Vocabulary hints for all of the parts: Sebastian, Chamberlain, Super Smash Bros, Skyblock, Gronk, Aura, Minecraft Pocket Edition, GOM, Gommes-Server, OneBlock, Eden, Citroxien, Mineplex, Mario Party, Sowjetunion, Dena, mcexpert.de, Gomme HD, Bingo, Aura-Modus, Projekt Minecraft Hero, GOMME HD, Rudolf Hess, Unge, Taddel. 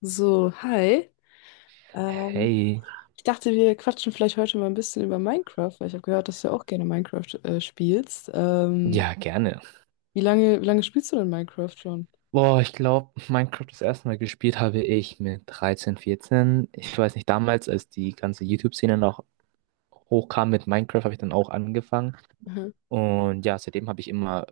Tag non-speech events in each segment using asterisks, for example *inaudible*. So, hi. Ähm, Hey, ich dachte, wir quatschen vielleicht heute mal ein bisschen über Minecraft, weil ich habe gehört, dass du ja auch gerne Minecraft spielst. Ja, gerne. wie lange spielst du denn Minecraft schon? Boah, ich glaube, Minecraft das erste Mal gespielt habe ich mit 13, 14. Ich weiß nicht, damals, als die ganze YouTube-Szene noch hochkam mit Minecraft, habe ich dann auch angefangen. Mhm. Und ja, seitdem habe ich immer,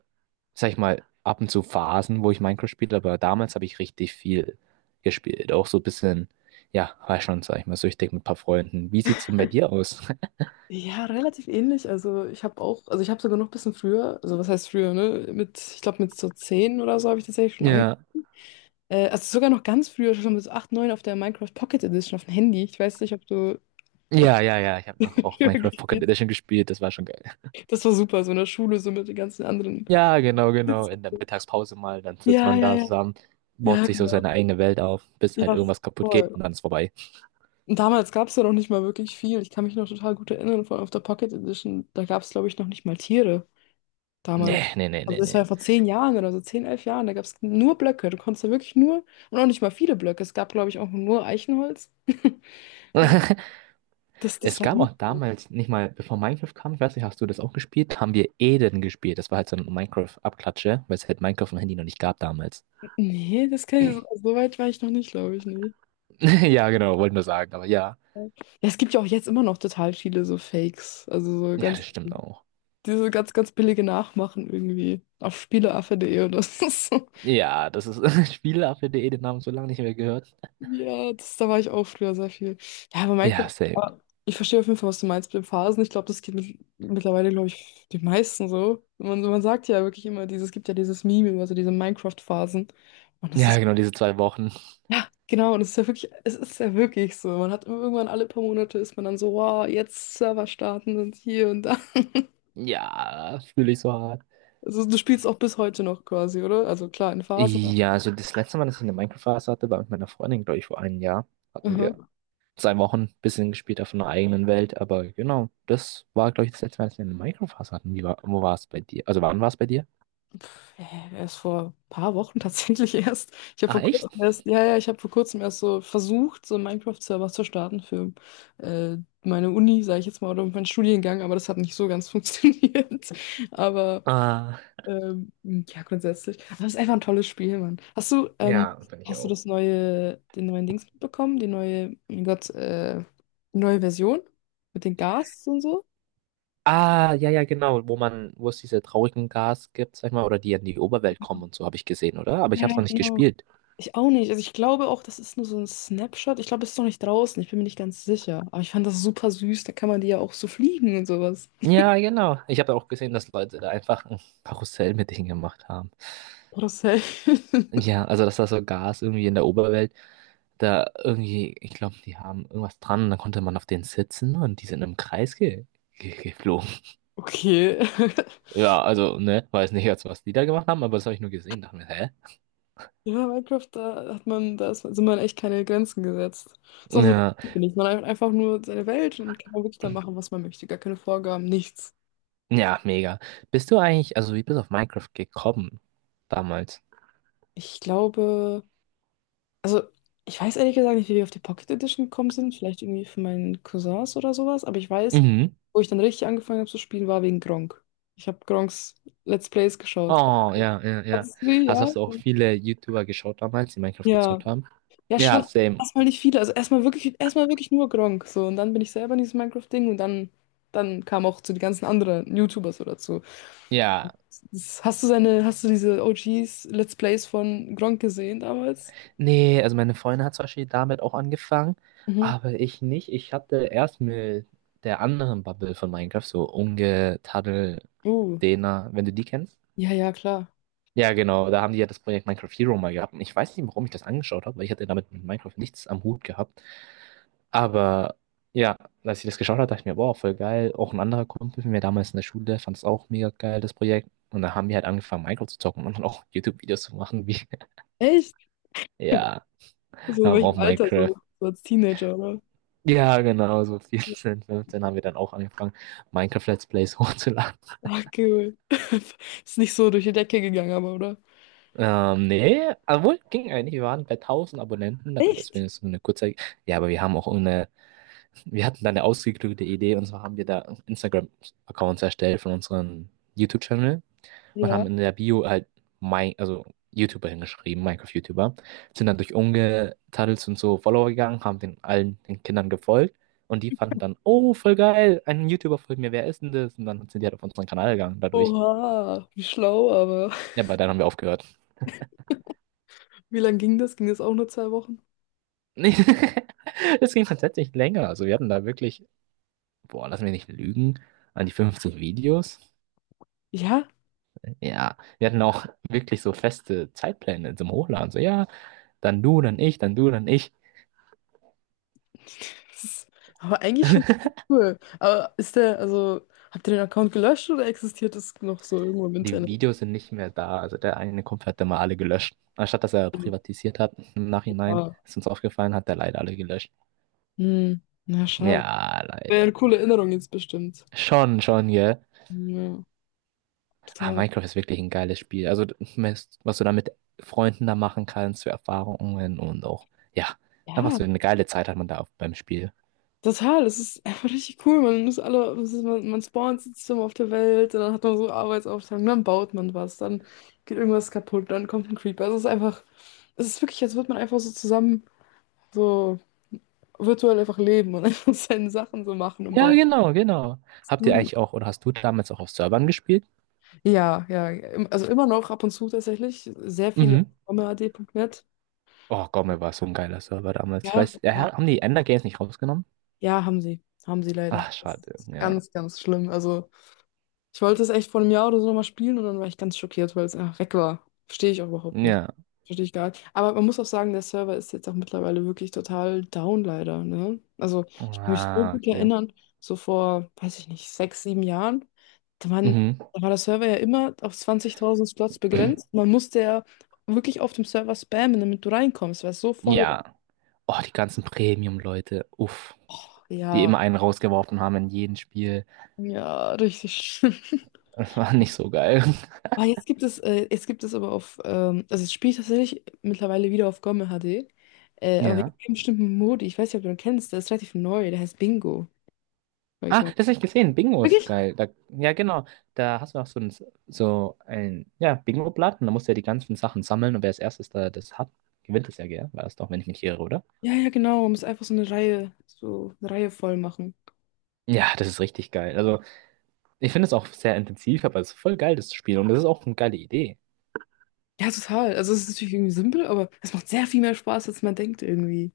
sag ich mal, ab und zu Phasen, wo ich Minecraft spiele, aber damals habe ich richtig viel gespielt. Auch so ein bisschen, ja, war schon, sag ich mal, süchtig mit ein paar Freunden. Wie sieht's denn bei dir aus? *laughs* Ja, relativ ähnlich. Also ich habe auch, also ich habe sogar noch ein bisschen früher, also was heißt früher, ne? Ich glaube mit so 10 oder so habe ich tatsächlich schon angefangen. Ja, Also sogar noch ganz früher, schon mit so 8, 9 auf der Minecraft Pocket Edition auf dem Handy. Ich weiß nicht, ob du auf ja, ja, ja. Ich *laughs* habe noch auch früher Minecraft Pocket gespielt Edition gespielt, das war schon geil. hast. Das war super, so in der Schule, so mit den ganzen anderen. Ja, genau, genau. In *laughs* der Mittagspause mal, dann sitzt Ja, man ja, da ja. zusammen, baut Ja, sich so genau. seine eigene Welt auf, bis halt Ja, irgendwas kaputt geht voll. und dann ist vorbei. Und damals gab es ja noch nicht mal wirklich viel. Ich kann mich noch total gut erinnern, vor allem auf der Pocket Edition. Da gab es, glaube ich, noch nicht mal Tiere damals. Nee, nee, nee, Also nee, das nee. war ja vor 10 Jahren oder so, 10, 11 Jahren. Da gab es nur Blöcke. Du konntest ja wirklich nur, und auch nicht mal viele Blöcke. Es gab, glaube ich, auch nur Eichenholz. *laughs* So, *laughs* das Es war gab nicht. auch damals, nicht mal, bevor Minecraft kam, ich weiß nicht, hast du das auch gespielt? Haben wir Eden gespielt. Das war halt so ein Minecraft-Abklatsche, weil es halt Minecraft am Handy noch nicht gab damals. Nee, so weit war ich noch nicht, glaube ich, nee. *laughs* Ja, genau, wollte nur sagen, aber ja. Ja, es gibt ja auch jetzt immer noch total viele so Fakes. Ja, das stimmt auch. Diese ganz, ganz billige Nachmachen irgendwie. Auf spieleaffe.de oder *laughs* so. Ja, das ist *laughs* Spiele, auf die Eden haben so lange nicht mehr gehört. Ja, da war ich auch früher sehr viel. Ja, aber Minecraft, Ja, same. ah, ich verstehe auf jeden Fall, was du meinst mit den Phasen. Ich glaube, das geht mittlerweile, glaube ich, den meisten so. Man sagt ja wirklich immer, es gibt ja dieses Meme über so diese Minecraft-Phasen. Und das Ja, ist, genau, diese 2 Wochen. ja, genau, und es ist ja wirklich, es ist ja wirklich so. Man hat irgendwann alle paar Monate ist man dann so, wow, jetzt Server starten und hier und da. *laughs* Ja, fühle ich so hart. Also du spielst auch bis heute noch quasi, oder? Also klar, in Phasen. Ja, also das letzte Mal, dass ich eine Minecraft-Phase hatte, war mit meiner Freundin, glaube ich, vor einem Jahr. Hatten wir aber- 2 Wochen ein bisschen gespielt auf einer eigenen Welt, aber genau, das war, glaube ich, das letzte Mal, dass wir eine Minecraft-Phase hatten. Wie war, wo war es bei dir? Also wann war es bei dir? Erst vor ein paar Wochen *laughs* tatsächlich erst. Ach, echt? Ich habe vor kurzem erst so versucht, so einen Minecraft-Server zu starten für äh, meine Uni, sage ich jetzt mal, oder meinen Studiengang, aber das hat nicht so ganz *laughs* funktioniert. Aber Ah, ja, grundsätzlich. Aber es ist einfach ein tolles Spiel, Mann. Hast du, ja, ähm, bin ich hast du auch. das neue, den neuen Dings mitbekommen? Die neue, mein Gott, die neue Version? Mit den Gas und so? Ah, ja, ja, genau, wo man, wo es diese traurigen Gas gibt, sag ich mal, oder die in die Oberwelt kommen und so, habe ich gesehen, oder? Aber ich habe es Ja, noch nicht genau. gespielt. Ich auch nicht. Also ich glaube auch, das ist nur so ein Snapshot. Ich glaube, es ist noch nicht draußen. Ich bin mir nicht ganz sicher. Aber ich fand das super süß. Da kann man die ja auch so fliegen und sowas. Ja, genau. Ich habe auch gesehen, dass Leute da einfach ein Karussell mit denen gemacht haben. Oder safe. *laughs* Ja, also dass da so Gas irgendwie in der Oberwelt da irgendwie, ich glaube, die haben irgendwas dran und dann konnte man auf denen sitzen und die sind im Kreis ge ge geflogen. Okay. *laughs* Ja, also, ne, weiß nicht jetzt, was die da gemacht haben, aber das habe ich nur gesehen, dachte mir, hä? Ja, Minecraft, da hat man, da ist, sind man echt keine Grenzen gesetzt. Ist auch so, Ja, finde ich. Man hat einfach nur seine Welt und kann wirklich da machen, was man möchte. Gar keine Vorgaben, nichts. ja, mega. Bist du eigentlich, also wie bist du auf Minecraft gekommen damals? Ich glaube. Also, ich weiß ehrlich gesagt nicht, wie wir auf die Pocket Edition gekommen sind. Vielleicht irgendwie von meinen Cousins oder sowas. Aber ich weiß, Mhm. wo ich dann richtig angefangen habe zu spielen, war wegen Gronk. Ich habe Gronks Let's Plays geschaut. Oh, ja, ja, ja. Hast du, Also ja? hast du auch viele YouTuber geschaut damals, die Minecraft Ja. gezockt haben? Ja, schon Ja, same. erstmal nicht viele. Also erstmal wirklich nur Gronk. So, und dann bin ich selber in dieses Minecraft-Ding und dann kamen auch zu die ganzen anderen YouTuber so dazu. Ja. Das, hast du seine, hast du diese OGs Let's Plays von Gronk gesehen damals? Nee, also meine Freundin hat zum Beispiel damit auch angefangen, Mhm. aber ich nicht. Ich hatte erst mit der anderen Bubble von Minecraft, so Unge, Taddel, Uh. Dena, wenn du die kennst. Ja, ja, klar. Ja, genau, da haben die ja das Projekt Minecraft Hero mal gehabt. Und ich weiß nicht, warum ich das angeschaut habe, weil ich hatte damit mit Minecraft nichts am Hut gehabt. Aber ja, als ich das geschaut habe, dachte ich mir, boah, voll geil. Auch ein anderer Kumpel von mir damals in der Schule fand es auch mega geil, das Projekt. Und da haben wir halt angefangen, Minecraft zu zocken und dann auch *laughs* YouTube-Videos zu machen, wie, *laughs* Echt? ja, So in haben welchem auch Alter? Minecraft So als Teenager, oder? ja, genau, so 14, 15 haben wir dann auch angefangen, Minecraft Let's Plays *laughs* hochzuladen. Ach, cool. *laughs* Ist nicht so durch die Decke gegangen, aber, oder? Nee, obwohl, ging eigentlich. Wir waren bei 1000 Abonnenten dafür, dass Echt? wir so eine kurze. Ja, aber wir haben auch eine. Wir hatten da eine ausgeklügelte Idee und zwar haben wir da Instagram-Accounts erstellt von unserem YouTube-Channel und Ja. haben in der Bio halt mein, also YouTuber hingeschrieben, Minecraft-YouTuber, sind dann durch Unge-Tunnels und so Follower gegangen, haben den allen den Kindern gefolgt und die fanden dann, oh, voll geil, ein YouTuber folgt mir, wer ist denn das? Und dann sind die halt auf unseren Kanal gegangen dadurch. Oha, wie schlau, aber Ja, aber dann haben wir aufgehört. *laughs* wie lange ging das? Ging das auch nur 2 Wochen? *laughs* Das ging tatsächlich länger. Also wir hatten da wirklich, boah, lass mich nicht lügen, an die 15 Videos. Ja, Ja, wir hatten auch wirklich so feste Zeitpläne zum Hochladen. So, ja, dann du, dann ich, dann du, dann ich. das ist aber eigentlich schon *laughs* cool. Aber habt ihr den Account gelöscht oder existiert es noch so irgendwo im Die Internet? Videos sind nicht mehr da. Also der eine Kumpel hat immer alle gelöscht. Anstatt dass er privatisiert hat im Nachhinein, Ah. ist uns aufgefallen, hat er leider alle gelöscht. Hm, na schade. Ja, Wäre leider. eine coole Erinnerung jetzt bestimmt. Schon, schon, gell. Ja, Ah, total. Minecraft ist wirklich ein geiles Spiel. Also, was du da mit Freunden da machen kannst, für Erfahrungen und auch, ja, einfach Ja, so eine geile Zeit hat man da auf, beim Spiel. total, es ist einfach richtig cool. Man muss alle, das ist, man spawnt System auf der Welt, und dann hat man so Arbeitsaufteilung, dann baut man was, dann geht irgendwas kaputt, dann kommt ein Creeper. Also es ist einfach, es ist wirklich, als würde man einfach so zusammen so virtuell einfach leben und *laughs* einfach seine Sachen so machen und Ja, bauen. genau, genau. Habt ihr eigentlich auch, oder hast du damals auch auf Servern gespielt? Ja, ja, also immer noch ab und zu tatsächlich. Sehr viele auf Mhm. Omad Punkt Net. Oh Gott, mir war so ein geiler Server damals. Ich Ja, weiß, ja, haben die Ender Games nicht rausgenommen? ja, haben sie. Haben sie leider. Ach, Das schade. ist Ja. ganz, ganz schlimm. Also. Ich wollte es echt vor einem Jahr oder so nochmal spielen und dann war ich ganz schockiert, weil es einfach weg war. Verstehe ich auch überhaupt nicht. Ja. Verstehe ich gar nicht. Aber man muss auch sagen, der Server ist jetzt auch mittlerweile wirklich total down, leider, ne? Also, ich kann mich so Ah, gut okay. erinnern, so vor, weiß ich nicht, 6, 7 Jahren, da waren, Mhm. da war der Server ja immer auf 20.000 Slots begrenzt. *clears throat* Man musste ja wirklich auf dem Server spammen, damit du reinkommst, weil es so voll war. Ja. Oh, die ganzen Premium-Leute. Uff. Och, Die ja, immer einen rausgeworfen haben in jedem Spiel. ja, richtig schlimm. Das war nicht so geil. *laughs* Ah, jetzt gibt es aber also es spielt tatsächlich mittlerweile wieder auf GOMME HD, aber wegen Ja. einem bestimmten Modi, ich weiß nicht, ob du ihn kennst, der ist relativ neu, der heißt Bingo bei Ah, GOMME. das habe ich gesehen. Bingo ist Wirklich? geil. Da, ja, genau. Da hast du auch so ein ja, Bingo-Blatt und da musst du ja die ganzen Sachen sammeln und wer als erstes da das hat, gewinnt es ja, gell? War das doch, wenn ich mich nicht irre, oder? Ja, ja, genau, man muss einfach so eine Reihe voll machen. Ja, das ist richtig geil. Also, ich finde es auch sehr intensiv, aber es ist voll geil, das zu spielen und das ist auch eine geile Idee. Ja, total. Also es ist natürlich irgendwie simpel, aber es macht sehr viel mehr Spaß, als man denkt irgendwie.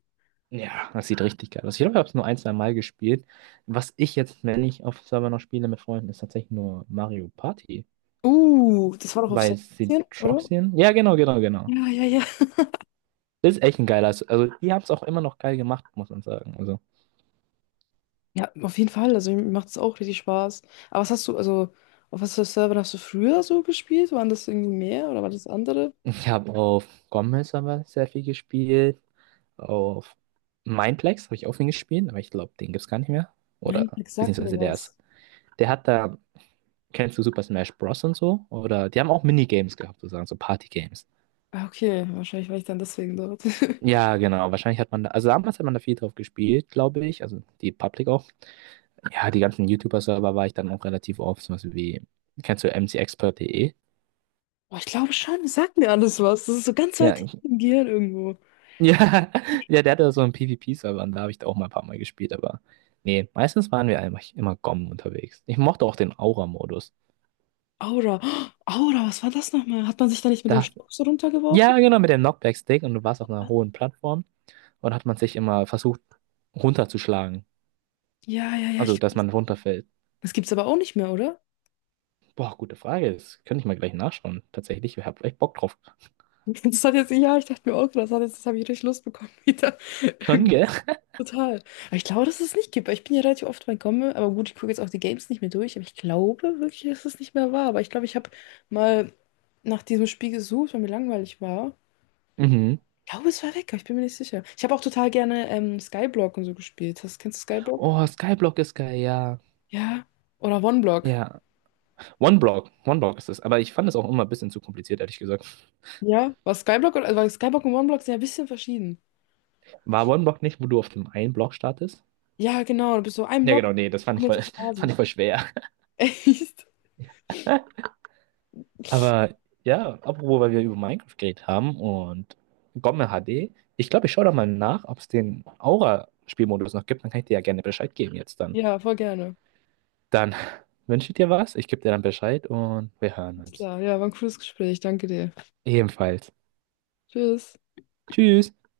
Ja, das sieht richtig geil aus. Ich glaube, ich habe es nur ein, zwei Mal gespielt. Was ich jetzt, wenn ich auf Server noch spiele mit Freunden, ist tatsächlich nur Mario Party. Das war doch auf Weil Sebastian, oder? Citroxien? Ja, genau, genau, genau. Ja, ja, ja. Das ist echt ein geiler. Se- Also, die haben es auch immer noch geil gemacht, muss man sagen. Also, Ja, auf jeden Fall. Also mir macht es auch richtig Spaß. Aber was hast du, also auf was für Servern hast du früher so gespielt? Waren das irgendwie mehr oder war das andere? ich habe auf Gommes-Server sehr viel gespielt. Auf Mineplex habe ich auch viel gespielt, aber ich glaube, den gibt es gar nicht mehr. Oder, Mindflex sagt mir beziehungsweise der ist. was. Der hat da, kennst du Super Smash Bros. Und so? Oder die haben auch Minigames gehabt, sozusagen, so Party-Games. Ah, okay, wahrscheinlich war ich dann deswegen dort. *laughs* Ja, genau. Wahrscheinlich hat man da, also damals hat man da viel drauf gespielt, glaube ich. Also die Public auch. Ja, die ganzen YouTuber-Server war ich dann auch relativ oft. Zum Beispiel wie, kennst du mcexpert.de? Boah, ich glaube schon, es sagt mir alles was. Das ist so ganz Ja, weit hinten ich- im *laughs* Gehirn irgendwo. ja, ja, der hatte so einen PvP-Server und da habe ich da auch mal ein paar Mal gespielt, aber nee, meistens waren wir eigentlich immer GOM unterwegs. Ich mochte auch den Aura-Modus. Aura. *gasps* Oh, Aura, was war das nochmal? Hat man sich da nicht mit dem Da, Stock so runtergeworfen? ja, genau, mit dem Knockback-Stick und du warst auf einer hohen Plattform und hat man sich immer versucht runterzuschlagen. Ja, ja, ja. Also, Ich... dass man runterfällt. Das gibt's aber auch nicht mehr, oder? Boah, gute Frage. Das könnte ich mal gleich nachschauen. Tatsächlich, ich hab echt Bock drauf. *laughs* Ja, ich dachte mir auch, das habe ich richtig Lust bekommen *laughs* wieder. Schon, Irgendwie gell? total. Aber ich glaube, dass es nicht gibt. Ich bin ja relativ oft bei Komme, aber gut, ich gucke jetzt auch die Games nicht mehr durch. Aber ich glaube wirklich, dass es nicht mehr war. Aber ich glaube, ich habe mal nach diesem Spiel gesucht, weil mir langweilig war. Mhm. Ich glaube, es war weg, aber ich bin mir nicht sicher. Ich habe auch total gerne Skyblock und so gespielt. Kennst du Skyblock? Oh, Skyblock ist geil, ja. Ja. Oder OneBlock. Ja. OneBlock. OneBlock ist es. Aber ich fand es auch immer ein bisschen zu kompliziert, ehrlich gesagt. Ja. Weil Skyblock und OneBlock sind ja ein bisschen verschieden. War OneBlock nicht, wo du auf dem einen Block startest? Ja, genau. Du bist so ein Ja, Block genau, und nee, dann das fand haben ich wir voll, so *laughs* fand Phasen. ich voll schwer. *laughs* Echt? *laughs* Aber ja, apropos, weil wir über Minecraft geredet haben und Gomme HD. Ich glaube, ich schaue da mal nach, ob es den Aura-Spielmodus noch gibt. Dann kann ich dir ja gerne Bescheid geben jetzt dann. Ja, voll gerne. Dann *laughs* wünsche ich dir was. Ich gebe dir dann Bescheid und wir hören uns. Klar, ja, war ein cooles Gespräch. Danke dir. Ebenfalls, Tschüss. tschüss.